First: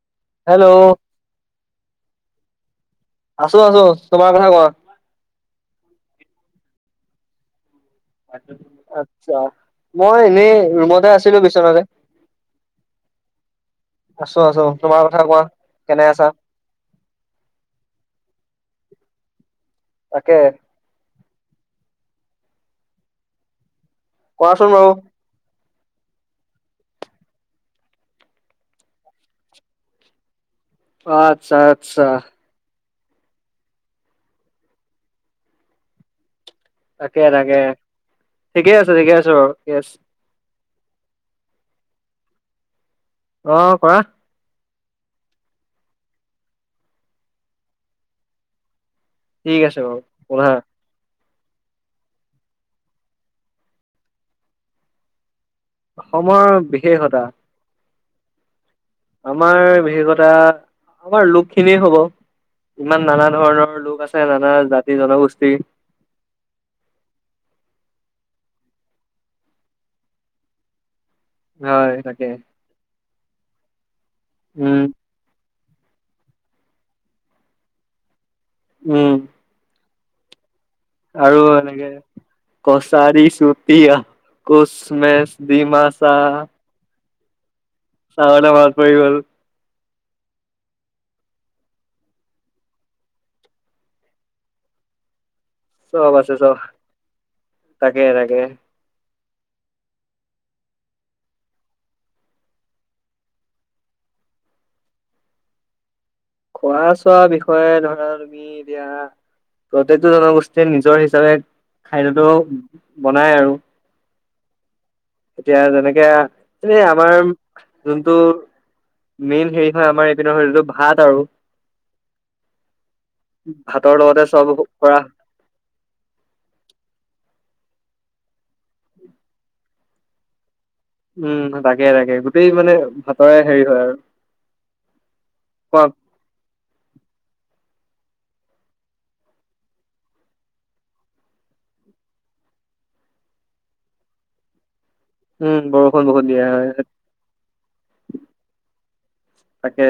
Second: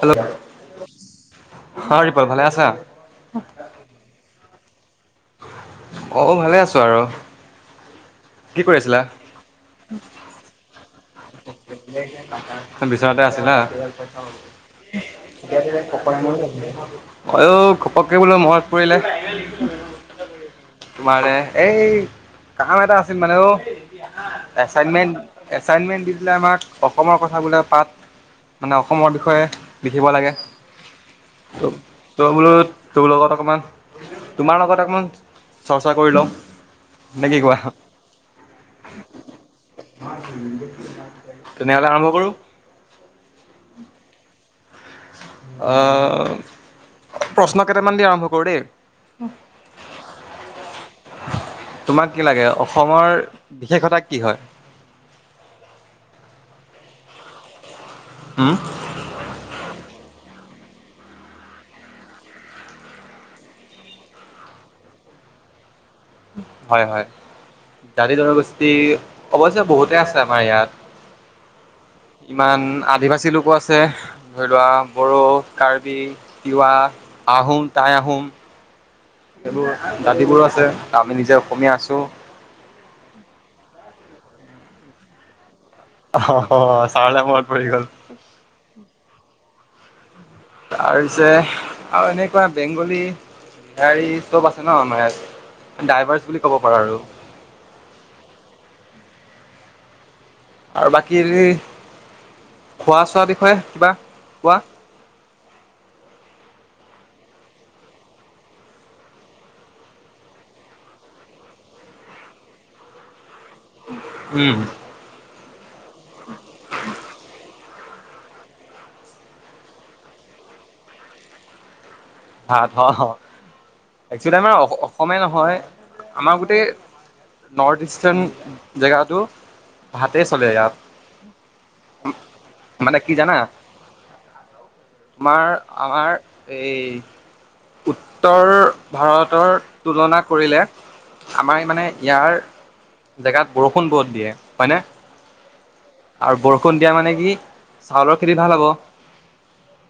Hello! Hello! অ' দীপল ভালে আছা? আছোঁ আছোঁ, তোমাৰ কথা কোৱা? অ', ভালে আছোঁ আৰু। কি কৰি আছিলা? আচ্ছা, মই এনেই ৰুমটে আছোঁ। বিচনাতে আছিলা। আছো আছো তোমাৰ কথা কোৱা কেনে আছা অ', ঘপককে বোলো মৰত পৰিলে। তাকেহে। তোমাৰ, এই কাম এটা আছিল মানে অ', কোৱাচোন বাৰু এচাইনমেন্ট এছাইনমেণ্ট দি দিলে আমাক, অসমৰ কথা বিলাক পাত। মানে অসমৰ বিষয়ে লিখিব লাগে। অ আচ্ছা ত, আচ্ছা ত', বোলো তোৰ লগত অকমান, তোমাৰ লগত অকমান চৰ্চা কৰি লওঁ। তাকে নে কি কোৱা? তাকে, ঠিকে আছে ঠিকে আছোঁ বাৰু। ইয়েছ। তেনেহলে আৰম্ভ কৰোঁ। অ', কৰা! অ', প্ৰশ্ন কেইটামান দি আৰম্ভ কৰোঁ দেই। ঠিক আছে, বাৰু সোধা? তোমাক কি লাগে, অসমৰ বিশেষতা কি হয়? অসমৰ বিশেষতা। উম্। আমাৰ বিশেষতা, আমাৰ লোক খিনিয়ে হ'ব। ইমান নানা ধৰণৰ লোক আছে, নানা জাতি-জনগোষ্ঠী। হয় হয়। জাতি-জনগোষ্ঠী, অৱশ্যে বহুতেই আছে আমাৰ ইয়াত। হয় তাকে ইমান আদিবাসী লোকো আছে, ধৰি লোৱা উম বড়ো, কাৰ্বি, তিৱা, আহোম, তাই আহোম। উম্। এইবোৰ, দাঁতিবোৰো আছে। আমি নিজে আৰু অসমীয়া এনেকে আছো কছাৰী, চুতিয়া, কোচমাচ, ডি মাছ। অ', চাউলা মনত পৰি গ'ল। চাহলৈ মনত পৰি গ'ল। তাৰপিছে আৰু এনেকুৱা বেংগলী, বিহাৰী চব আছে ন আ মমাৰ ইয়াত। চব ডাইভাৰ্চ আছে, বুলি ক'ব চব পাৰো আৰু তাকে, তাকে। আৰু বাকী খোৱা চোৱা বিষয়ে কিবা কোৱা। খোৱা চোৱা বিষয়ে ধৰা তুমি এতিয়া প্ৰত্যেকটো জনগোষ্ঠীয়ে নিজৰ হিচাপে খাদ্যতটো বনায় আৰু উম। এতিয়া, যেনেকে এনে আমাৰ যোনটো মেইন হেৰি হয় আমাৰ এইপিনৰ যটো ভাত আৰু ভাত, হ ভাতৰ লগতে একচোলি চব আমাৰ কৰা অসমে নহয় আমাৰ গোটেই নৰ্থ ইষ্টাৰ্ণ জেগাটো ভাতেই চলে ইয়াত। উম, তাকে, তাকে গোটেই মানে কি জানা ভাতৰে হেৰি হয় আৰু তোমাৰ ক আমাৰ এই উত্তৰ ভাৰতৰ তুলনা কৰিলে আমাৰ মানে ইয়াৰ জেগাত বৰষুণ বহুত দিয়ে হয়নে। উম বৰষুণ বহুত আৰু দিয়া হয় বৰষুণ দিয়া মানে কি চাউলৰ খেতি ভাল হ'ব। তাকে।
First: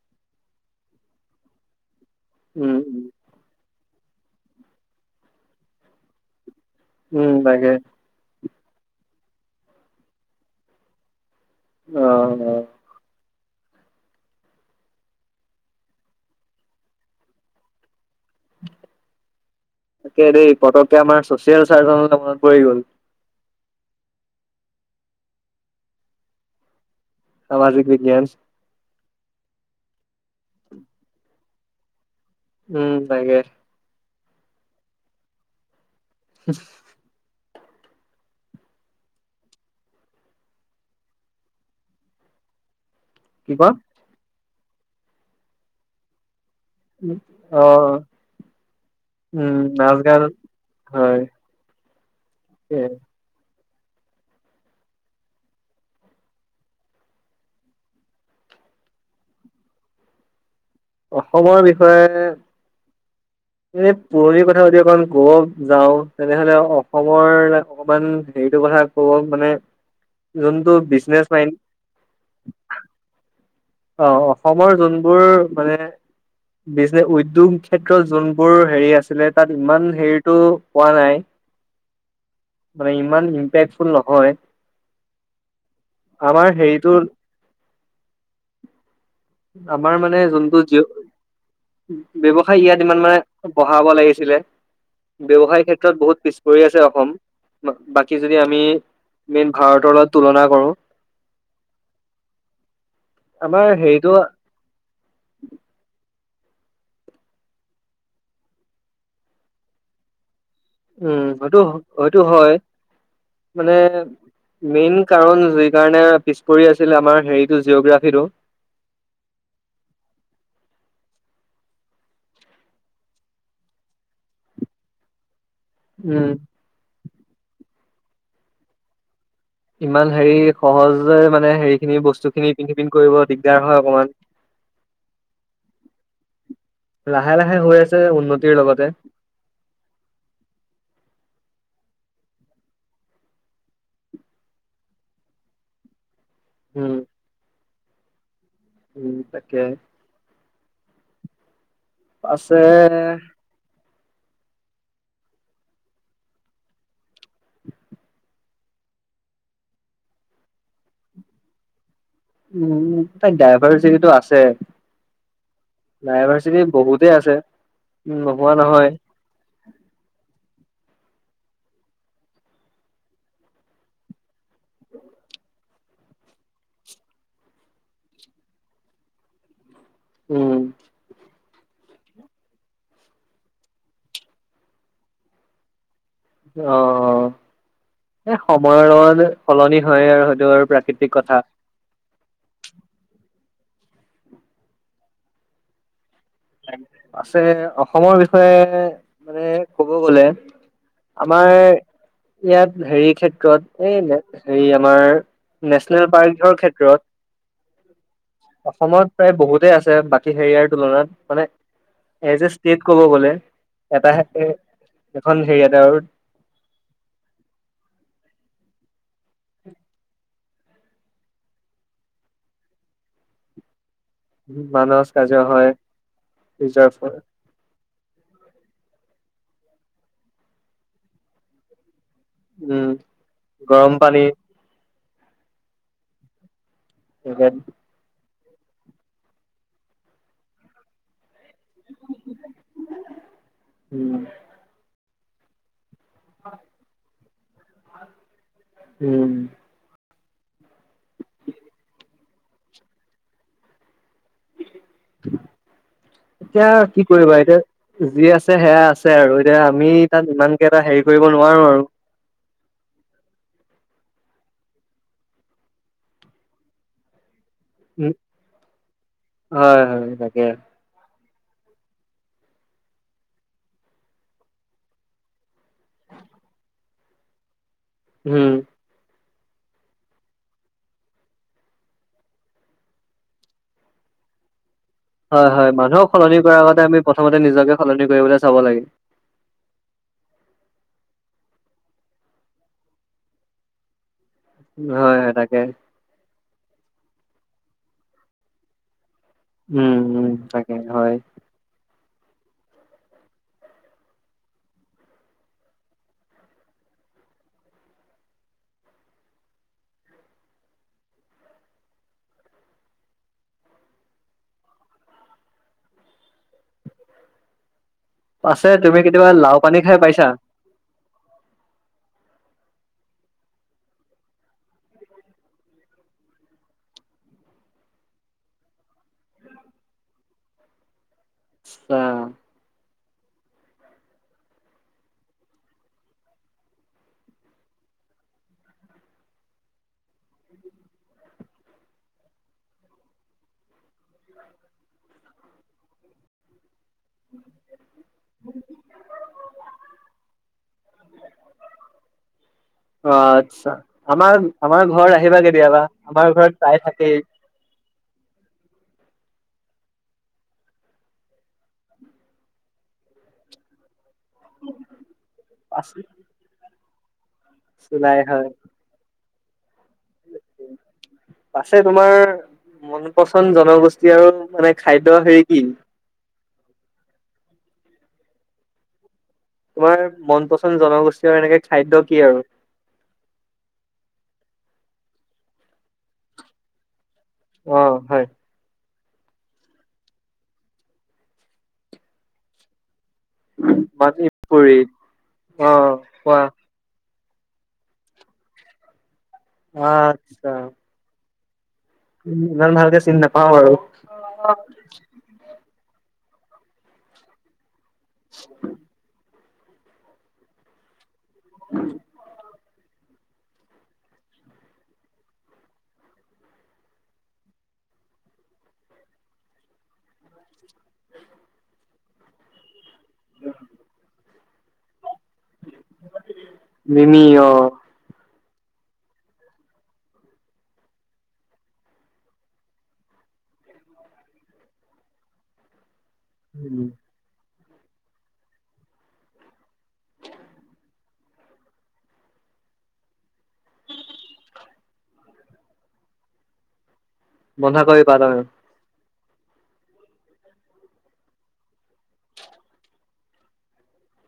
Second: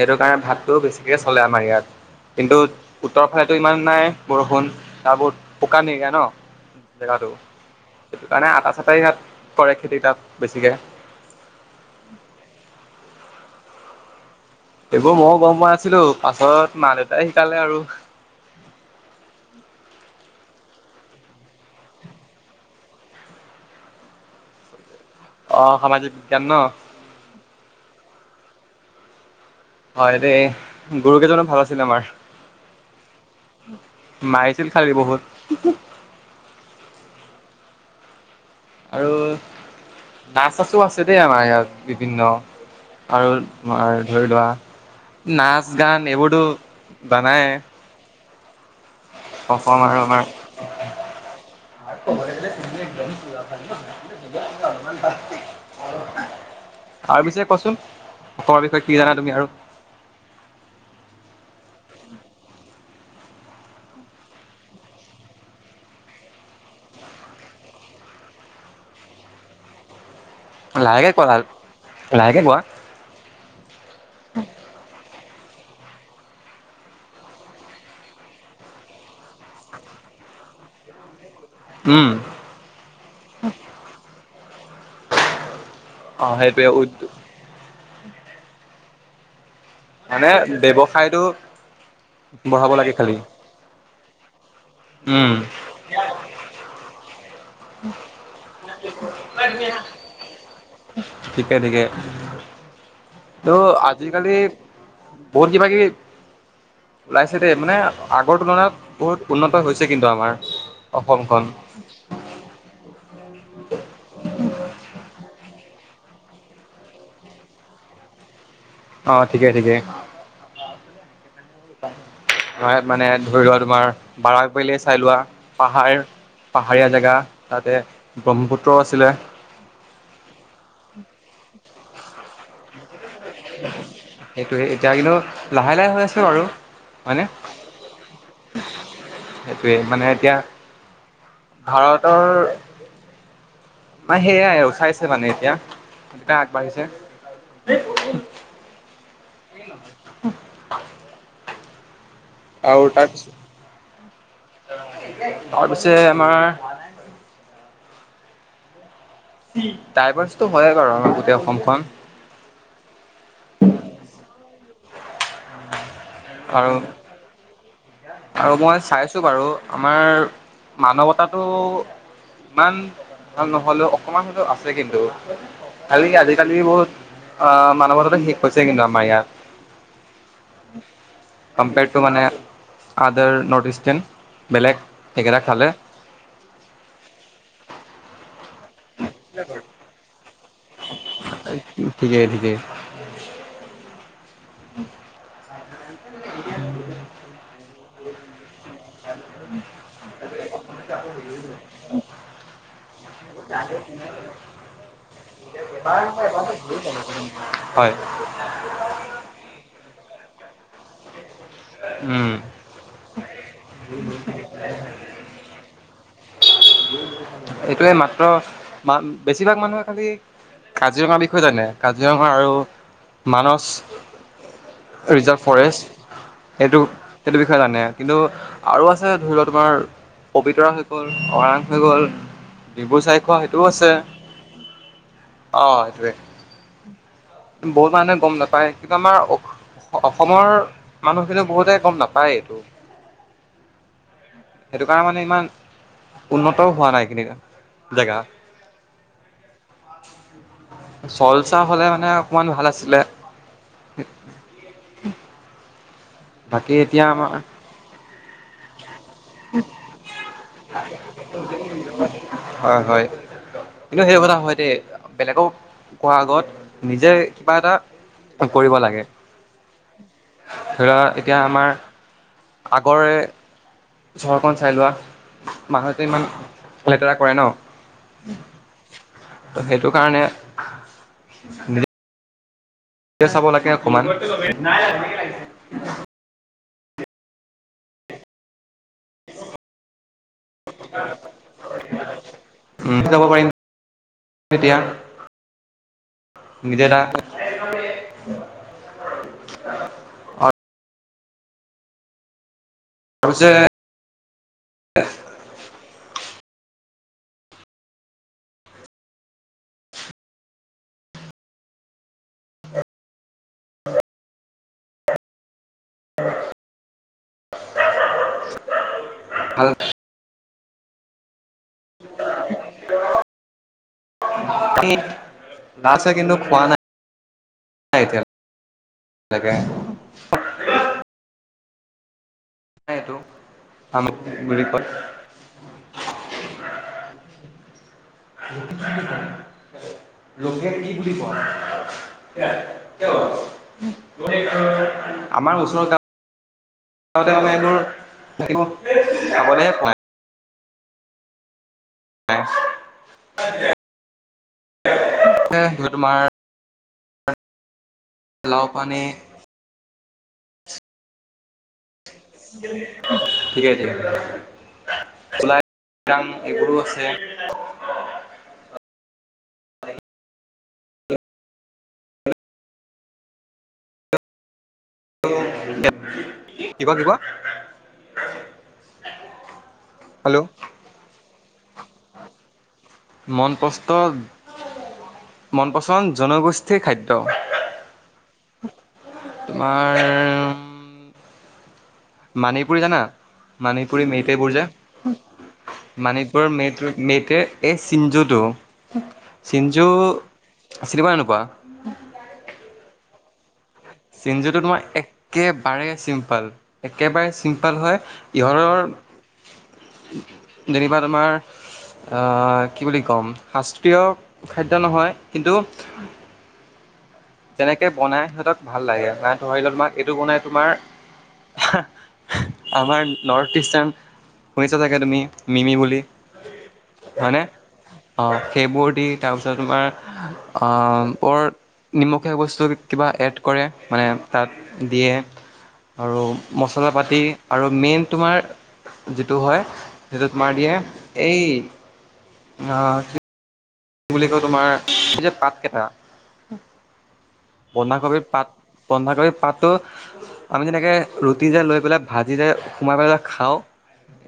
সেইটো কাৰণে ভাতটো বেছিকৈ চলে আমাৰ ইয়াত। কিন্তু উম উত্তৰৰ ফালেতো ইমান নাই বৰষুণ ত বহুত শুকান এৰিয়া ন উম জেগাটো, উম তাকে সেইটো কাৰণে আটা চটাই ইায়াত কৰে খেতি তাত বেছিকে। অ', অ'। এইবোৰ মইয়ো গ'ম পোৱা নাছিলো, পাছত মা দেউতাই শিকালে আৰু। তাকে দেই পতককে আমাৰ চচিয়েল চাৰজনলৈ মনত পৰি গ'ল। অ', সামাজিক বিজ্ঞান ন। সামাজিক বিজ্ঞান। হয় দেই গুৰু কেইজনো ভাল আছিলে আমাৰ। উম, তাকে। মাৰিছিল খালি বহুত। উম। নাচ চাচো আছে দেই আমাৰ ইয়াত বিভিন্ন। আৰু কি কোৱা তোমাৰ ধৰি লোৱা নাচ গান এইবোৰটো অ', অ' উম অসম নাচ গান হয়। াতলে একদম চা ফালমান [unintelligible] আৰু পিছে কোচোন অসমৰ বিষয়ে কি জানা তুমি আৰু? অসমৰ বিষয়ে এনে পুৰণি কথা যদি অকণমান ক'ব যাওঁ তেনেহ'লে অসমৰ অকমান হেৰিটো কথা ক'ব মানে যোনটো লাহেকে বিজনেচ কোৱা মাইণ্ড লাহেকে কোৱা। অ', অসমৰ যোনবোৰ মানে বিজনে উদ্যোগ ক্ষেত্ৰত যোনবোৰ হেৰি আছিলে তাত ইমান হেৰিতটো পোৱা নাই। ব [unintelligible] উম। মানে ইমান ইমপেক্টফুল নহয়। অ', আমাৰ সেইটোৱে হেৰিটো উদ্যোগ আমাৰ মানে যোনটো জিঅ' ব্যৱসায় বঢ়াব ইয়াত লাগে ইমান খালি মানে বঢ়াব লাগিছিলে, উম ব্যৱসায় ক্ষেত্ৰত বহুত পিছ পৰি আছে অসম। বাকী যদি আমি মেইন ভাৰতৰ লগত তুলনা কৰো। ঠিকে ঠিকে। ত' আমাৰ হেৰিটো আজিকালি বহুত কিবাকিবি ওলাইছে দেই, মানে আগৰ তুলনাত বহুত উন্নত হৈছে কিন্তু আমাৰ। উম, অসমখন হয়টো হয়টো হয়, মানে মেইন কাৰণ যি কাৰণে পিছ পৰি আছিল আমাৰ হেৰিটো জিঅগ্ৰাফীটো অঁ' ঠিকে ঠিকে। হয় ইয়াত মানে ধৰি লোৱা তোমাৰ বাৰাক ভেলীয়ে চাই লোৱা, পাহাৰ উম পাহাৰীয়া জেগা তাতে ব্ৰহ্মপুত্ৰও আছিলে। ইমান হেৰি সহজে মানে হেৰি খিনি বস্তু খিনি ইপিন সিপিন কৰিব দিগদাৰ হয় অকমান। সেইটোৱে এতিয়া কিন্তু লাহে লাহে হৈ আছে বাৰু হয়নে লাহে লাহে হৈ আছে উন্নতিৰ লগতে। সেইটোৱে, মানে এতিয়া ভাৰতৰ নাই সেয়াই আৰু চাইছে এতিয়া, এতিয়া আগবাঢ়িছে। উম উম, তাকে। পাছে আৰু তাৰপিছ, তাৰপিছে আমাৰ দাইভাৰ্চটো হয় বাৰু আমাৰ গোটেই অসমখন। উম, উম, তাই ডাইভাৰ্চিটিটো আছে। ডাইভাৰ্চিটি আৰু বহুতেই আছে, নোহোৱা নহয়! তো বাৰু আমাৰ মানৱতাটো ইমান ভাল নহ'লেও অকমান হলেও আছে কিন্তু। খালি আজিকালি বহুত অ' মানৱতাতো শেষ হৈছে কিন্তু আমাৰ ইয়াত! উম। কম্পেয়াৰড টু মানে আদাৰ নৰ্থ ইষ্টান বেলেগ সেইগেইটক চালে। অঁ অঁ' এ সময়ৰ লগত সলনি হয়ে আৰু টো আৰু প্ৰাকৃতিক কথা। ঠিকেই! ঠিকেই! [inaudible] [inaudible] আছে, অসমৰ বিষয়ে মানে কব গলে আমাৰ [inaudible] ইয়াত হেৰি ক্ষেত্ৰত এই নে হেৰি আমাৰ নেচনেল পাৰ্কৰ ক্ষেত্ৰত [unintelligible] হয়! অসমত প্ৰায় বহুতে আছে বাকী হেৰিয়াৰ তুলনাত মানে উম এজ এ ষ্টেট কব গলে, এটাহে এখন হেৰি [unintelligible] এইটোৱে মাত্ৰ মা বেছিভাগ মানুহে খালী কাজিৰঙাৰ বিষয়ে জানে? কাজিৰঙা আৰু মানস! মানস, ৰিজাৰ্ভ কাৰ্য হয়। ফৰেষ্ট সেইটো ৰিজাৰ্ভ হয়, সেইটো বিষয়ে জানে, কিন্তু, আৰু আছে ধৰি লোৱা তোমাৰ পবিতৰা হৈ গ'ল, অৰাং হৈ গ'ল উম। ডিব্ৰু চাইখোৱা সেইটোও আছে, গৰম পানী অহ সেইটোৱে। উম। বহুত মানুহে গম নাপায়, কিন্তু আমাৰ অস অসমৰ মানুহখিনি বহুতে গম নাপায় এইটো, সেইটো কাৰণে মানে ইমান উন্নত হোৱা নাই এই খিনি জেগা! উম। চল চাই হ'লে মানে অকমান ভাল আছিলে। [inaudible] এতিয়া, বাকী এতিয়া কি আমাৰ কৰিবা এতিয়া? যি আছে সেয়া আছে আৰু এতিয়া, আমি তাত ইমানকে এটা হেৰি কৰিব নোৱাৰো আৰু। হয়, হয়। কিন্তু সেই কথা হয় দেই, বেলেগক কোৱা আগত নিজে কিবা এটা উম, কৰিব লাগে। হয়, হয়, তাকে। ধৰা এতিয়া আমাৰ আগৰে চহৰখন চাই লোৱা, মানুহতে ইমান লেতেৰা কৰে ন'। উম। ত' সেইটো কাৰণে এতি চাব লাগে অকণমান। হয়, হয়। মানুহক সলনি কৰাৰ আগতে আমি প্ৰথমতে নিজক সলনি কৰিবলৈ চাব লাগে। উম, [unintelligible] হয়, হয়, তাকে। নিদে দা উম, উম, তাকে, হয়। তই যে আছে তুমি কেতিয়াবা লাও ভাল পানী খাই পাইছা? [inaudible] [unintelligible] কি আছে কিন্তু খোৱা নাই। [unintelligible] এতিয়াল তাকেহে। অ'। [unintelligible] এইটো [unintelligible] কয়। [inaudible] লোকে কি বুলি কয়? [unintelligible] আমাক ওচৰত [unintelligible] এইটোৰ [unintelligible] নাই [inaudible] অ', আচ্ছা, আমাৰ আমাৰ ঘৰত আহিবা কেতিয়াবা, তোমাৰ আমাৰ ঘৰত চাই থাকেই। লাও পানী। ঠিকেই, ঠিকেই [unintelligible] পাচি এইবোৰো আছে। চুলাই হয়। আছে তোমাৰ মন পচন্দ জনগোষ্ঠী আৰু মানে খাদ্য হেৰি কি [unintelligible] কি কোৱা? কি কোৱা? তোমাৰ মন পচন্দ জনগোষ্ঠী আৰু এনেকে খাদ্য কি আৰু? মন পস্ত মন পচন্দ জনগোষ্ঠীয়ে খাদ্য। অ', হয়। তোমাৰ মানিপুৰী জানা, মানিপুৰী মেইটেবোৰ যে মানিপুৰি অ কোৱা মাণিপুৰৰ মেইট মেইট এই চিঞ্জুটো, চিঞ্জু চিনি পোৱা নে নোপোৱা? উম, ইমান ভালকে চিনি নাপাওঁ বাৰু। চিঞ্জোটো তোমাৰ একেবাৰে চিম্পল একেবাৰে চিম্পল হয়, ইহঁতৰ যেনিবা তোমাৰ আহ, কি বুলি কম শাস্ত্ৰীয় খাদ্য নহয়, কিন্তু তেনেকে বনাই সিহঁতক ভাল লাগে, মানে ধৰিলওক তোমাক এইটো বনাই তোমাৰ হা আমাৰ নৰ্থ ইষ্ট্ৰান শুনিছা চাগে তুমি? মিমি বুলি মিমি হয়নে? অ অ', সেইবোৰ দি তাৰপিছত তোমাৰ অ' নিমখীয়া বস্তু কিবা এড কৰে মানে তাত দিয়ে আৰু মচলা পাতি। আৰু মেইন তোমাৰ যিটো হয়, সেইটো তোমাৰ দিয়ে এই আ কি বুলি কয় তোমাৰ যে পাত কেইটা বন্ধাকবি পাত। বন্ধা কবি পাতটো আমি যেনেকে ৰুটি যে লৈ পেলাই ভাজি যে সোমাই পেলাই যে খাওঁ।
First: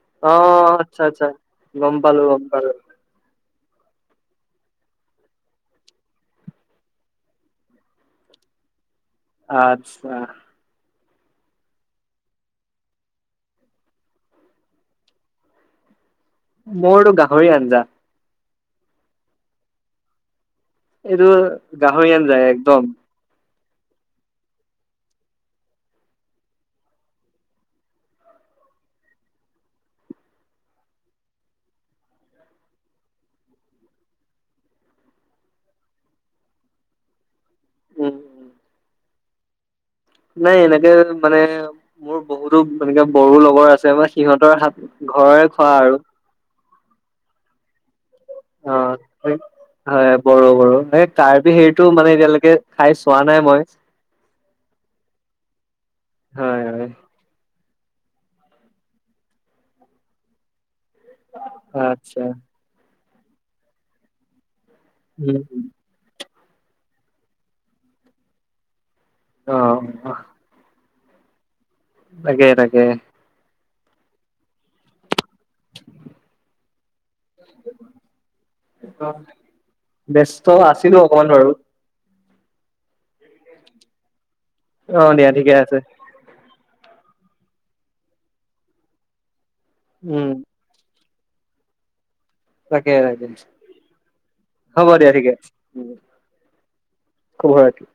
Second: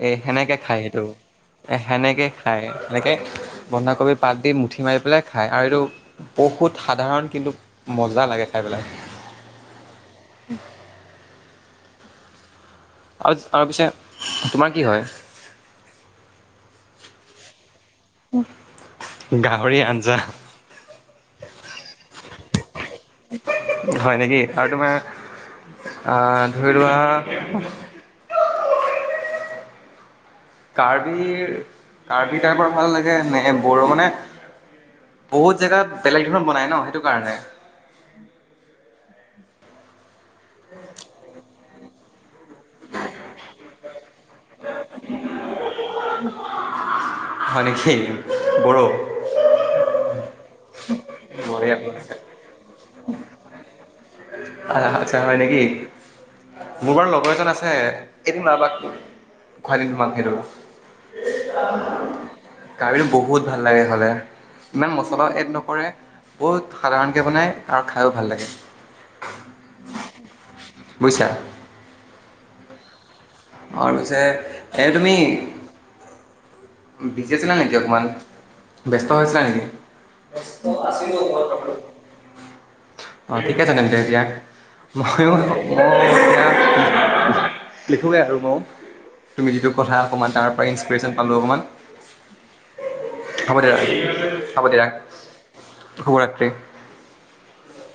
এ অ সেনেকে খায় আচ্ছা সেইটো আচ্ছা এ গম পালো সেনেকে গম খায় পালো সেনেকে বন্ধাকবি পাত দি মুঠি মাৰি পেলাই খায় আৰু এইটো বহুত সাধাৰণ কিন্তু মজা লাগে খাই পেলাই। আচ্ছা। আৰু আৰু পিছে তোমাৰ কি হয়? মোৰতো গাহৰি আঞ্জা। গাহৰি আঞ্জা। এইটো গাহৰি আন যায় একদম। হয় নেকি আৰু তোমাৰ আঁহ ধৰি লোৱা কাৰ্বি কাৰ্বি টাইপৰ ভাল লাগে নে বড়ো মানে বহুত জেগাত বেলেগ ধৰণৰ বনাই ন' সেইটো কাৰণে। উম নাই এনেকে মানে মোৰ বহুতো এনেকে বড়ো লগৰ আছে মানে সিহঁতৰ হাত ঘৰৰে খোৱা আৰু। হয়, নেকি অ বড়ো? হয়, বড়ো বড়ো সেই কাৰ্বি হেৰিটো মানে বঢ়িয়া এতিয়ালৈকে খাই চোৱা নাই মই। আহ আচ্ছা হয়, নেকি? হয় হয় মোৰ বাৰু লগৰ এজন আছে। এদিন উলাবা খুৱাই দিম তোমাক সেইটো। আচ্ছা কাৰ্বিটো বহুত ভাল লাগে খালে ইমান মছলাও উম এড নকৰে। বহুত সাধাৰণকৈ বনায় আৰু খায়ো ভাল লাগে। অ', অ'। বুজিছা? তাকে তাকে। আৰু পিছে এই তুমি [inaudible] বিজি আছিলা নেকি অকনমান? ব্যস্ত হৈ আছিলা নেকি? ব্যস্ত আছিলো অকমান আগত। অ', ঠিক আছে তেন্তে এতিয়া অ দিয়া মইও মই ঠিকে আছে এতিয়া লিখোগে আৰু মইও তুমি যিটো কথা উম অকমান তাৰ পৰা ইনচপ্ৰিয়েচন পালো অকমান। তাকে তাকে দিয়া হ'ব দিয়া ঠিকে আছে। শুভৰাত্ৰি। শুভৰাত্ৰি।